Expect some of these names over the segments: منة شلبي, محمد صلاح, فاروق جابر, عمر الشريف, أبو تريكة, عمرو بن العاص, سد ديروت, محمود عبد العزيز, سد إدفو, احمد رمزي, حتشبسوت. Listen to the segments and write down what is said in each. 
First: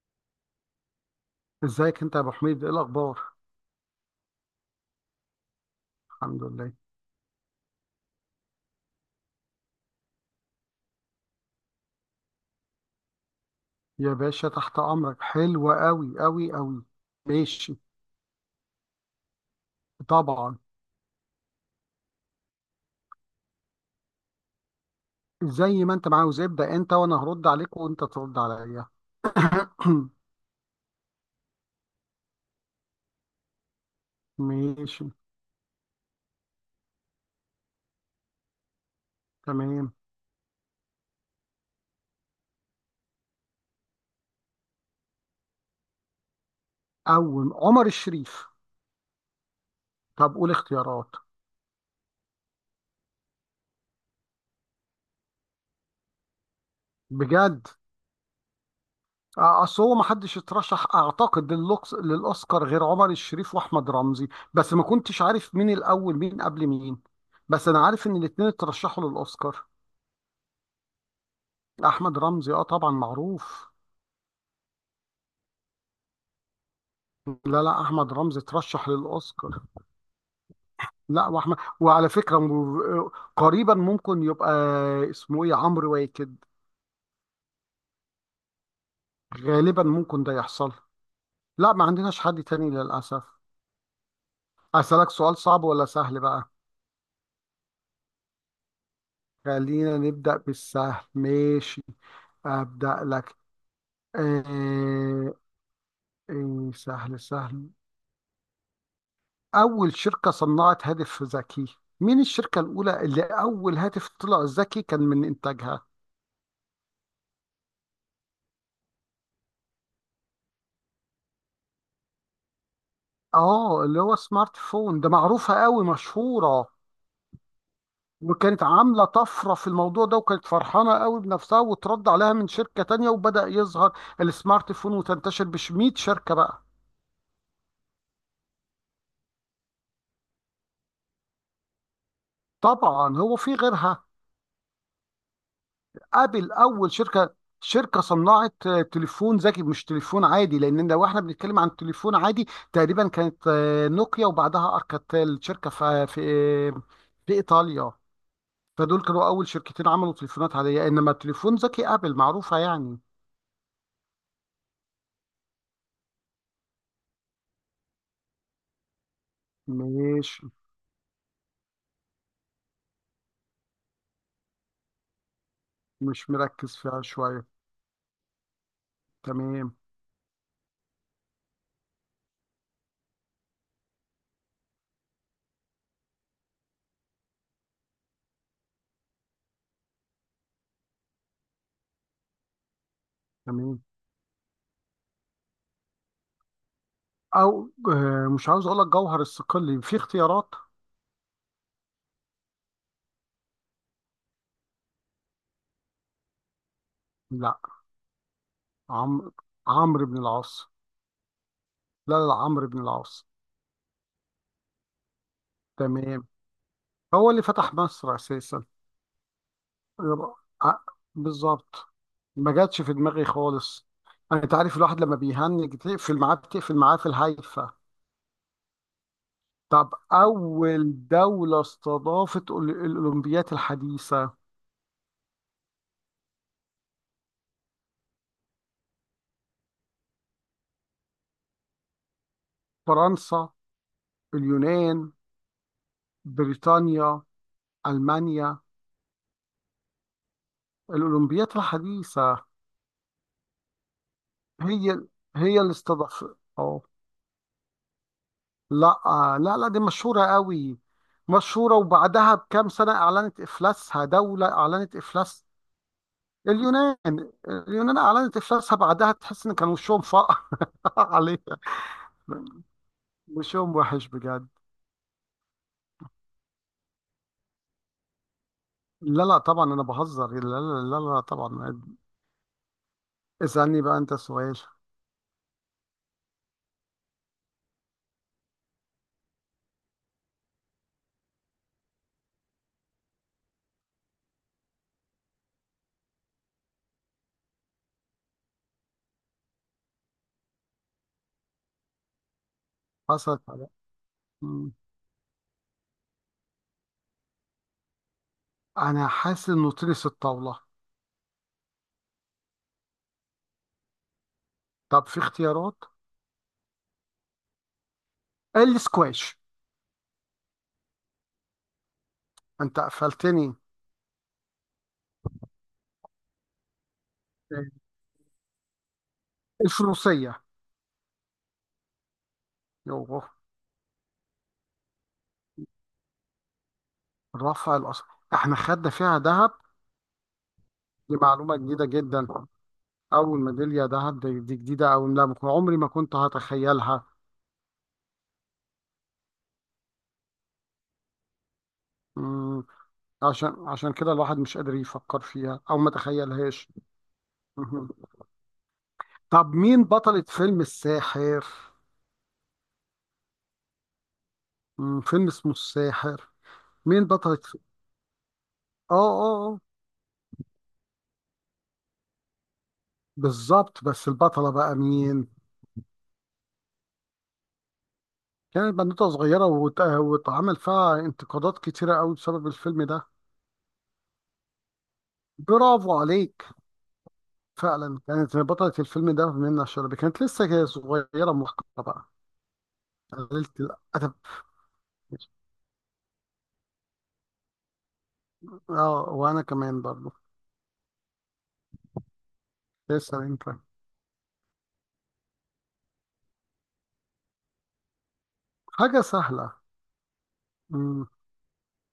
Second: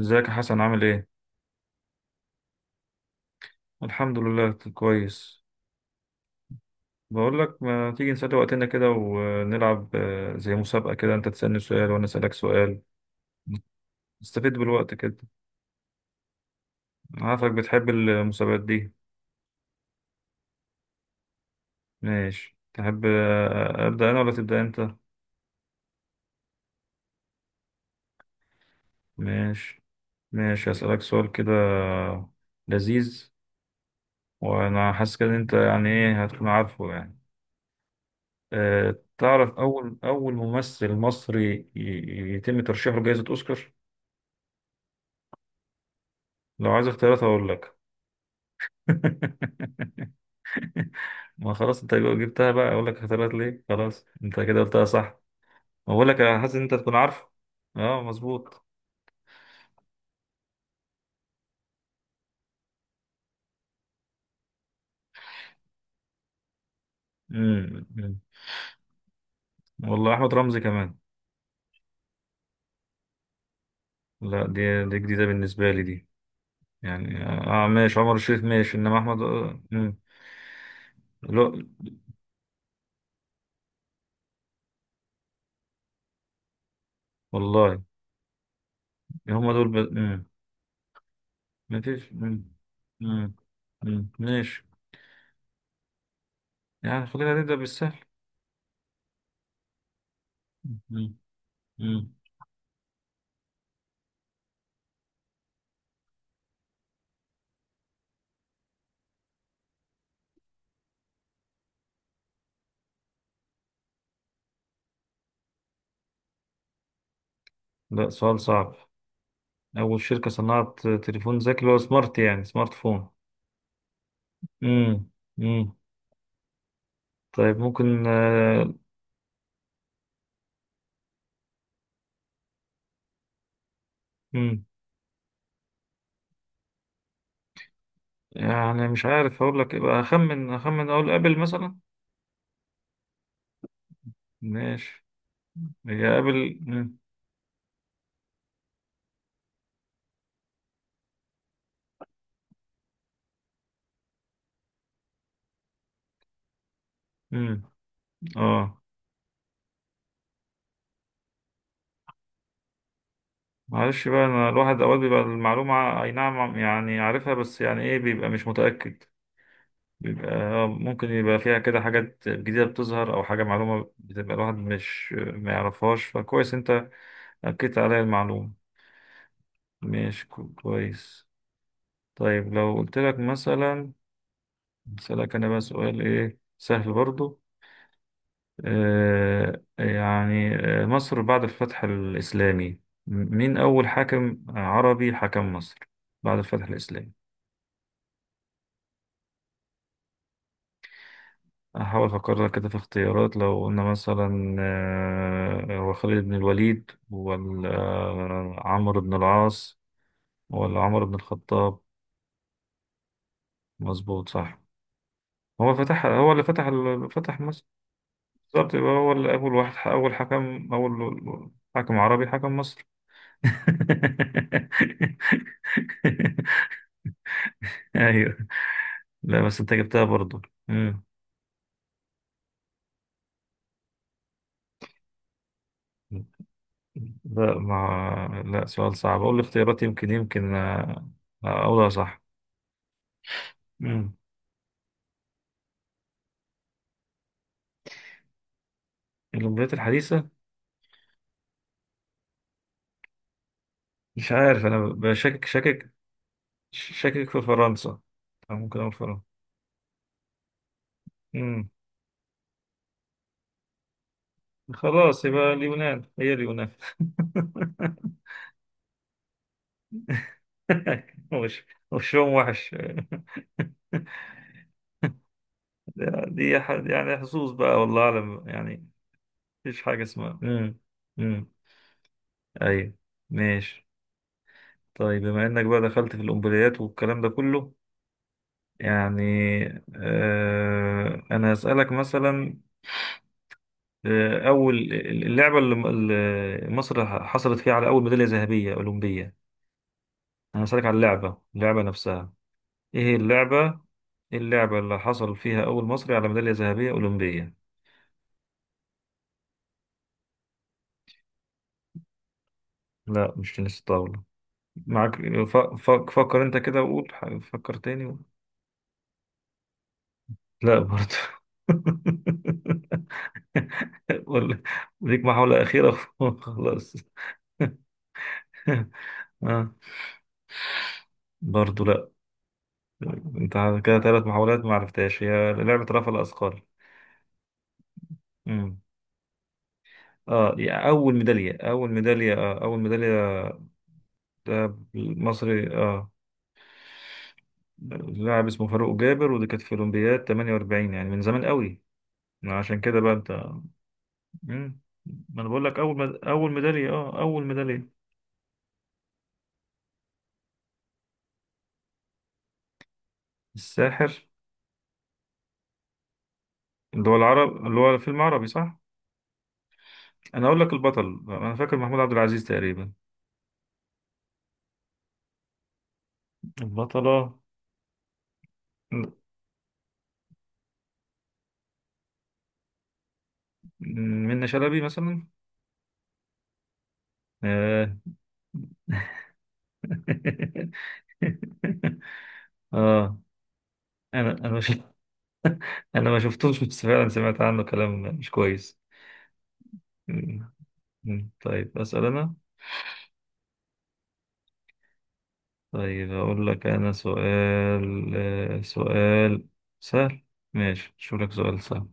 ازيك يا حسن عامل ايه؟ ازيك انت يا ابو حميد؟ ايه الاخبار؟ الحمد لله كويس. الحمد لله. بقول لك ما تيجي نسلي وقتنا كده ونلعب، زي مسابقة كده، انت تسألني سؤال وانا أسألك سؤال. يا باشا، نستفيد تحت بالوقت كده. امرك. حلوة قوي قوي قوي. عارفك ماشي. بتحب المسابقات دي. طبعا. ماشي، تحب، أبدأ انا ولا تبدأ انت؟ زي ما انت عاوز، ابدا انت وانا هرد عليك وانت ترد عليا. ماشي. ماشي، هسألك سؤال كده لذيذ. وانا ماشي. حاسس كده ان انت، يعني ايه، هتكون عارفه يعني. أه، تعرف تمام. اول ممثل مصري يتم ترشيحه لجائزة اوسكار؟ لو عايز اختيارات هقول اول لك. عمر الشريف. طب قول اختيارات. ما خلاص، انت لو جبتها بقى اقول لك اختيارات ليه؟ خلاص انت كده قلتها صح. اقول لك، انا حاسس ان انت تكون عارفه. بجد. اه، مظبوط. اصل هو ما حدش اترشح، اعتقد، للاوسكار غير عمر الشريف واحمد رمزي. بس ما كنتش عارف مين الاول، مين قبل مين. بس انا عارف ان أمم. الاتنين اترشحوا للاوسكار. والله احمد رمزي كمان. احمد رمزي، اه طبعا معروف. لا، دي جديده بالنسبه لي دي. يعني لا، اه لا، ماشي، احمد عمر رمزي الشريف ماشي، ترشح انما احمد آه، للاوسكار. امم لا، لا، واحمد، وعلى فكره قريبا ممكن يبقى اسمه ايه عمرو واكد. والله. هم دول ب... غالبا ممكن امم ده يحصل. لا، ما مفيش عندناش حد امم تاني للاسف. امم. أمم. ماشي. اسالك سؤال صعب ولا سهل بقى؟ يعني خلينا نبدا بالسهل. خلينا نبدا بالسهل، أمم. ماشي. أمم. ابدا لك. آه. آه، سهل سهل. اول شركه صنعت هاتف ذكي. مين الشركه الاولى اللي اول هاتف طلع ذكي كان من انتاجها؟ لا، سؤال صعب. أول شركة صنعت تليفون ذكي هو سمارت، يعني سمارت فون. اه، اللي هو سمارت فون ده امم. معروفة امم. قوي، مشهورة. طيب، ممكن وكانت آه، عاملة طفرة في الموضوع ده، وكانت فرحانة قوي بنفسها، وترد عليها من شركة تانية، وبدأ يظهر امم السمارت فون وتنتشر بش 100 شركة بقى. يعني مش عارف أقول لك، يبقى أخمن أخمن، أقول أبل مثلا. طبعا هو في غيرها. ماشي. هي ابل أبل اول امم شركة. شركة صنعت تليفون ذكي، مش تليفون عادي. لان لو احنا بنتكلم عن تليفون عادي تقريبا كانت نوكيا، وبعدها اركاتيل، شركة في امم ايطاليا. اه، فدول كانوا اول شركتين عملوا تليفونات عاديه، انما تليفون ذكي ابل معروفه يعني. معلش بقى، أنا الواحد أوقات بيبقى المعلومة، أي نعم يعني عارفها، بس يعني إيه، بيبقى مش متأكد. بيبقى مش ممكن يبقى فيها كده حاجات جديدة بتظهر، أو حاجة معلومة بتبقى الواحد مش ما يعرفهاش. مش فكويس مركز أنت فيها شويه. أكدت عليا المعلومة. تمام، ماشي، كويس. طيب لو قلت لك مثلا، أسألك أنا بقى سؤال إيه سهل برضو. يعني، مصر بعد الفتح الإسلامي، مين تمام. أول حاكم عربي حكم مصر بعد الفتح الإسلامي؟ او مش عاوز اقول لك جوهر الصقلي. في اختيارات؟ هحاول أفكر لك كده في اختيارات. لو قلنا مثلا هو خالد بن الوليد لا، ولا عمرو بن عمرو العاص، عمرو بن العاص. ولا عمرو بن الخطاب. لا، لا، لا، عمرو بن العاص. مظبوط، صح. تمام. هو اللي فتح هو فتح اللي مصر. فتح مصر اساسا. بالظبط، يبقى هو ال- أول واحد ح- أول يبقى- حكم آه، أول بالظبط. حكم عربي ما حكم جاتش مصر. في دماغي خالص. انت عارف الواحد لما بيهنج، تقفل معاه بتقفل معاه في الهايفه. أيوه. لا بس أنت طب جبتها برضو. مم. أول دولة استضافت الأولمبيات الحديثة؟ لا، ما لا، سؤال صعب، أقول الاختيارات، يمكن، أقولها صح. فرنسا. مم. اليونان. بريطانيا. ألمانيا. الولايات الحديثة. الأولمبيات الحديثة. مش عارف، أنا هي بشكك، هي اللي شاكك، استضافت، اه. شاكك في فرنسا، أو ممكن أقول لا، فرنسا. لا، لا، دي مشهورة قوي. مم. مشهورة، وبعدها بكام سنة أعلنت إفلاسها، دولة أعلنت خلاص، إفلاس. يبقى اليونان، هي اليونان. اليونان. اليونان أعلنت إفلاسها بعدها، تحس إن كان وشهم فقع. عليها. وشهم وحش. وشهم وحش بجد. دي يعني حظوظ بقى، والله أعلم يعني. لا، لا، طبعا مفيش انا حاجة بهزر. اسمها لا، امم لا، لا، لا، امم. طبعا. أيوة. اسألني ماشي. بقى انت سؤال. طيب بما إنك بقى دخلت في الأمبليات والكلام ده كله، يعني أنا هسألك مثلا، أول اللعبة اللي مصر حصلت فيها على أول ميدالية ذهبية أولمبية. أنا هسألك على اللعبة نفسها، إيه هي حصلت على. اللعبة، إيه مم. اللعبة اللي حصل فيها أول مصري على ميدالية ذهبية أولمبية؟ انا حاسس انه تنس الطاولة. لا، مش تنس الطاولة، طب معاك. في اختيارات؟ فكر انت كده وقول، فكر تاني. السكواش. لا برضه. انت قفلتني. ولا، ليك محاولة أخيرة. خلاص. إيه. آه. الفروسية. برضه لا. يوه. انت كده ثلاث محاولات ما عرفتهاش، هي لعبة رفع الأثقال. رفع الأصل. احنا مم. خدنا فيها ذهب. اه يعني، أول دي ميدالية، معلومة جديدة أول جدا. ميدالية، أول أول ميدالية، ميدالية ذهب دي, ده دي جديدة. أو لا، مصري، عمري ما اه، كنت هتخيلها. لاعب اسمه فاروق جابر، ودي كانت في أولمبياد 48، يعني من زمان قوي. مم. عشان كده بقى انت. عشان كده الواحد مش قادر مم. يفكر ما انا فيها بقول لك، أو ما اول تخيلهاش. ميداليه، اه، اول مهم. ميداليه. طب مين بطلة فيلم الساحر؟ الساحر، فيلم اسمه الساحر. مين بطلة؟ اللي هو فيلم عربي صح. اه، اه، اه. انا اقول لك البطل، انا فاكر محمود عبد العزيز تقريبا. بالظبط، بس البطلة بقى مين؟ البطله، كانت بنوتة م- صغيرة واتعمل فيها انتقادات كتيرة قوي بسبب الفيلم ده. منة شلبي مثلا. برافو عليك. اه. فعلا كانت بطلة الفيلم ده منة شلبي، كانت لسه كده صغيرة محقرة بقى. اه، قللت الأدب. انا مش. انا ما شفتوش بس فعلا سمعت عنه كلام مش كويس. اه، وأنا كمان برضه. مم. مم. طيب اسال انا. اسأل أنت. طيب اقول لك انا سؤال، حاجة سؤال سهلة. سهل. ماشي، مم. شو لك سؤال سهل.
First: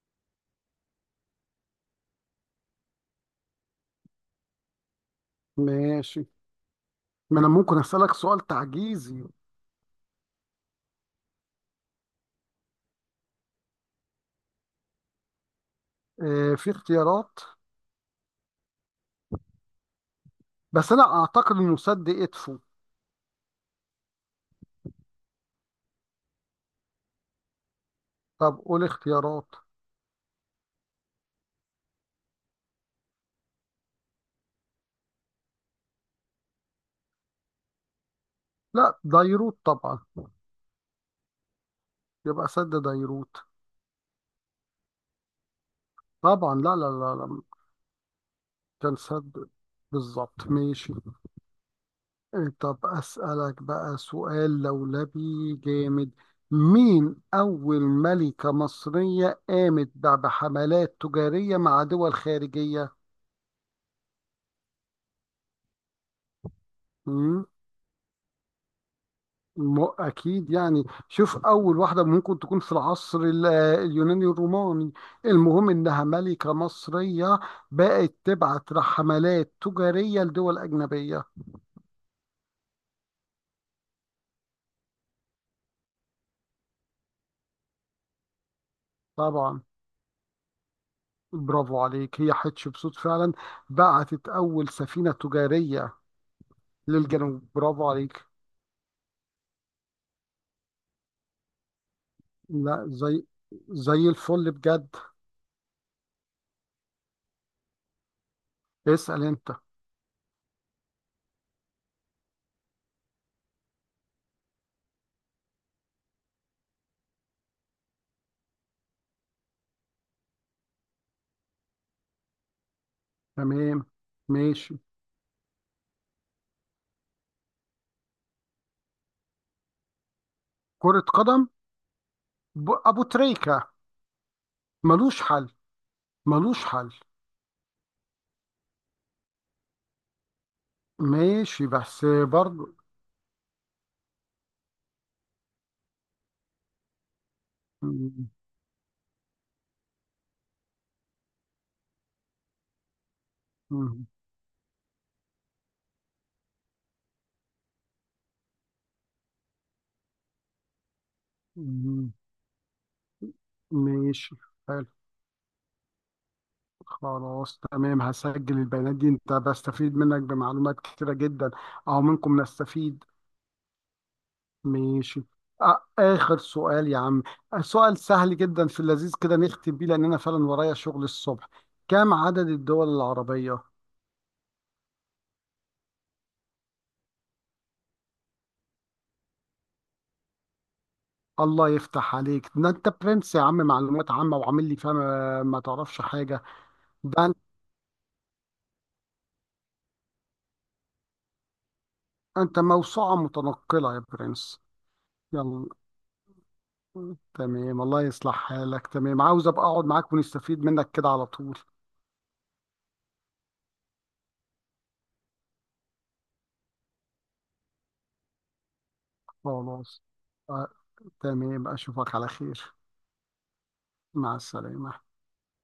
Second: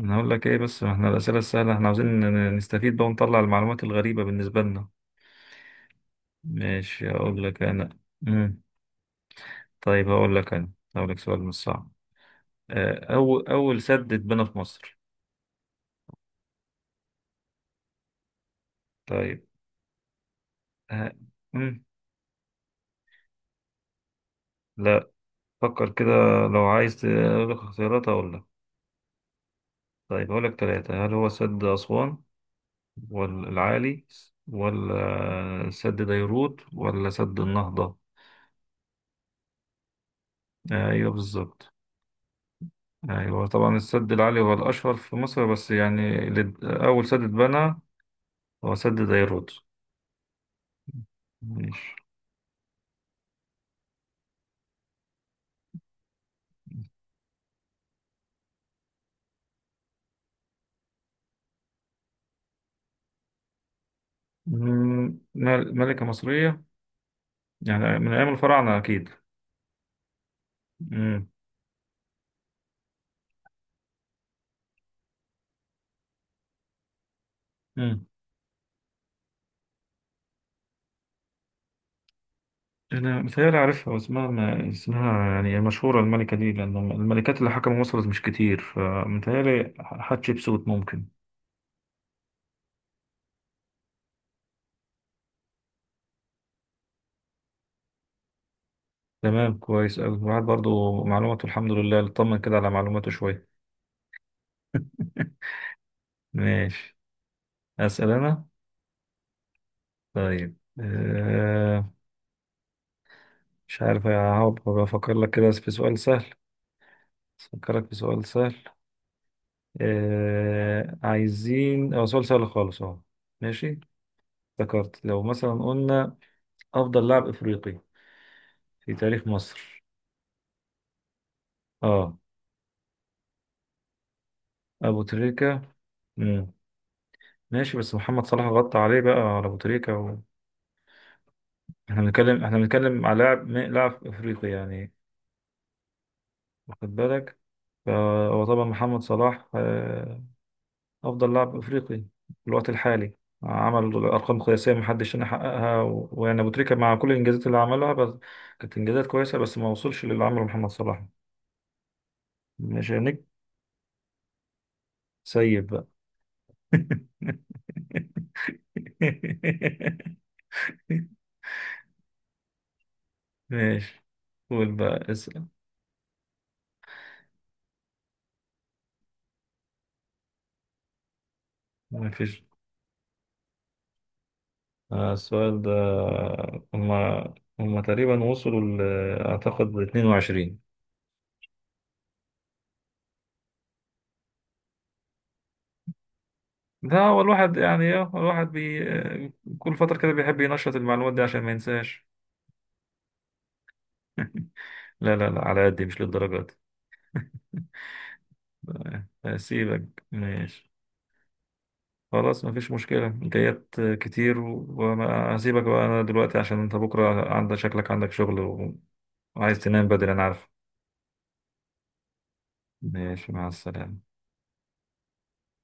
انا هقول لك ايه، بس ما احنا الاسئله السهله، احنا عاوزين نستفيد بقى ونطلع المعلومات الغريبه بالنسبه لنا. ماشي. ماشي، ما هقول أنا لك ممكن انا. أسألك سؤال امم. تعجيزي. طيب هقول لك انا، هقول لك سؤال مش صعب، اول سد اتبنى في مصر. في اختيارات؟ طيب. بس أنا آه، أعتقد إنه مم. سد إدفو. لا، فكر كده. لو عايز اقول لك اختيارات، اقول لك. طب قول اختيارات. طيب هقول لك ثلاثه، هل هو سد اسوان، ولا العالي، ولا سد ديروت، ولا سد النهضه؟ لا، ديروت طبعا. ايوه بالظبط. يبقى سد ديروت. ايوه طبعا السد العالي هو الاشهر في مصر، بس يعني طبعا، لا، لا، اول لا، سد لا. اتبنى هو سد كان سد. دايرود. بالظبط، ماشي. ماشي. إيه، طب أسألك بقى سؤال لولبي. جامد. مين أول ملكة مصرية قامت بحملات تجارية مع دول خارجية؟ مم، ملكة مصرية، مم؟ يعني من أيام الفراعنة أكيد. أكيد يعني. مم. شوف، أول واحدة ممكن تكون في العصر اليوناني الروماني. المهم إنها ملكة مصرية. مم. بقت تبعت حملات تجارية لدول أجنبية. أنا متهيألي عارفها، واسمها، ما اسمها يعني مشهورة الملكة دي، لأن الملكات اللي حكموا مصر مش كتير، طبعا. فمتهيألي حتشبسوت ممكن. برافو عليك، هي حتشبسوت فعلا. بعتت أول سفينة تجارية للجنوب، برافو عليك. تمام، كويس أوي، الواحد برضو معلوماته الحمد لله اطمن كده على لا، معلوماته زي شوية. زي الفل بجد. ماشي، أسأل أنا. اسأل أنت. طيب مش عارف، هقعد بفكر لك كده في سؤال سهل، أفكرك في سؤال سهل. آه، عايزين أو سؤال سهل خالص أهو. تمام. ماشي. ماشي. افتكرت لو مثلا قلنا أفضل لاعب إفريقي في تاريخ مصر. كرة قدم. أه، أبو تريكة. أبو ملوش حل. تريكة. مم. ملوش حل. ماشي بس محمد صلاح غطى عليه بقى، على أبو تريكة. ماشي، بس إحنا برضو. بنتكلم على لاعب، لاعب إفريقي يعني، واخد بالك، م- فهو طبعا محمد صلاح. أفضل لاعب أفريقي في الوقت الحالي، عمل م- أرقام قياسية محدش هنا حققها، ويعني أبو تريكة مع كل الإنجازات اللي عملها، بس كانت إنجازات كويسة، بس ما وصلش للي عمله محمد صلاح. م- مش هنك. ماشي. حلو. سيب بقى. خلاص، تمام، هسجل البيانات دي. انت بستفيد منك بمعلومات كتيرة جدا. اهو منكم نستفيد. ماشي، قول بقى ماشي. اسأل. آخر سؤال يا عم. سؤال سهل جدا في اللذيذ كده نختم بيه، لأن أنا فعلا ورايا شغل الصبح. كم مفيش، عدد الدول العربية؟ السؤال ده، هما هما تقريبا وصلوا أعتقد 22. الله يفتح عليك، ده أنت برنس يا عم، معلومات عامة. وعامل لي فاهم، ما تعرفش حاجة. لا هو ده الواحد يعني إيه، الواحد بي كل فترة كده بيحب ينشط المعلومات دي عشان ما ينساش. أنت موسوعة متنقلة يا برنس. لا لا لا، يلا. على قدي مش للدرجة دي. تمام، الله يصلح حالك. تمام، عاوز أبقى أقعد هسيبك، معاك ونستفيد ماشي. منك كده على طول. خلاص مفيش مشكلة، جايات كتير، وما هسيبك بقى أنا دلوقتي عشان أنت بكرة عندك، شكلك عندك شغل، وعايز تنام خلاص. بدري أنا عارف. آه، تمام، أشوفك على خير. ماشي، مع السلامة. مع السلامة.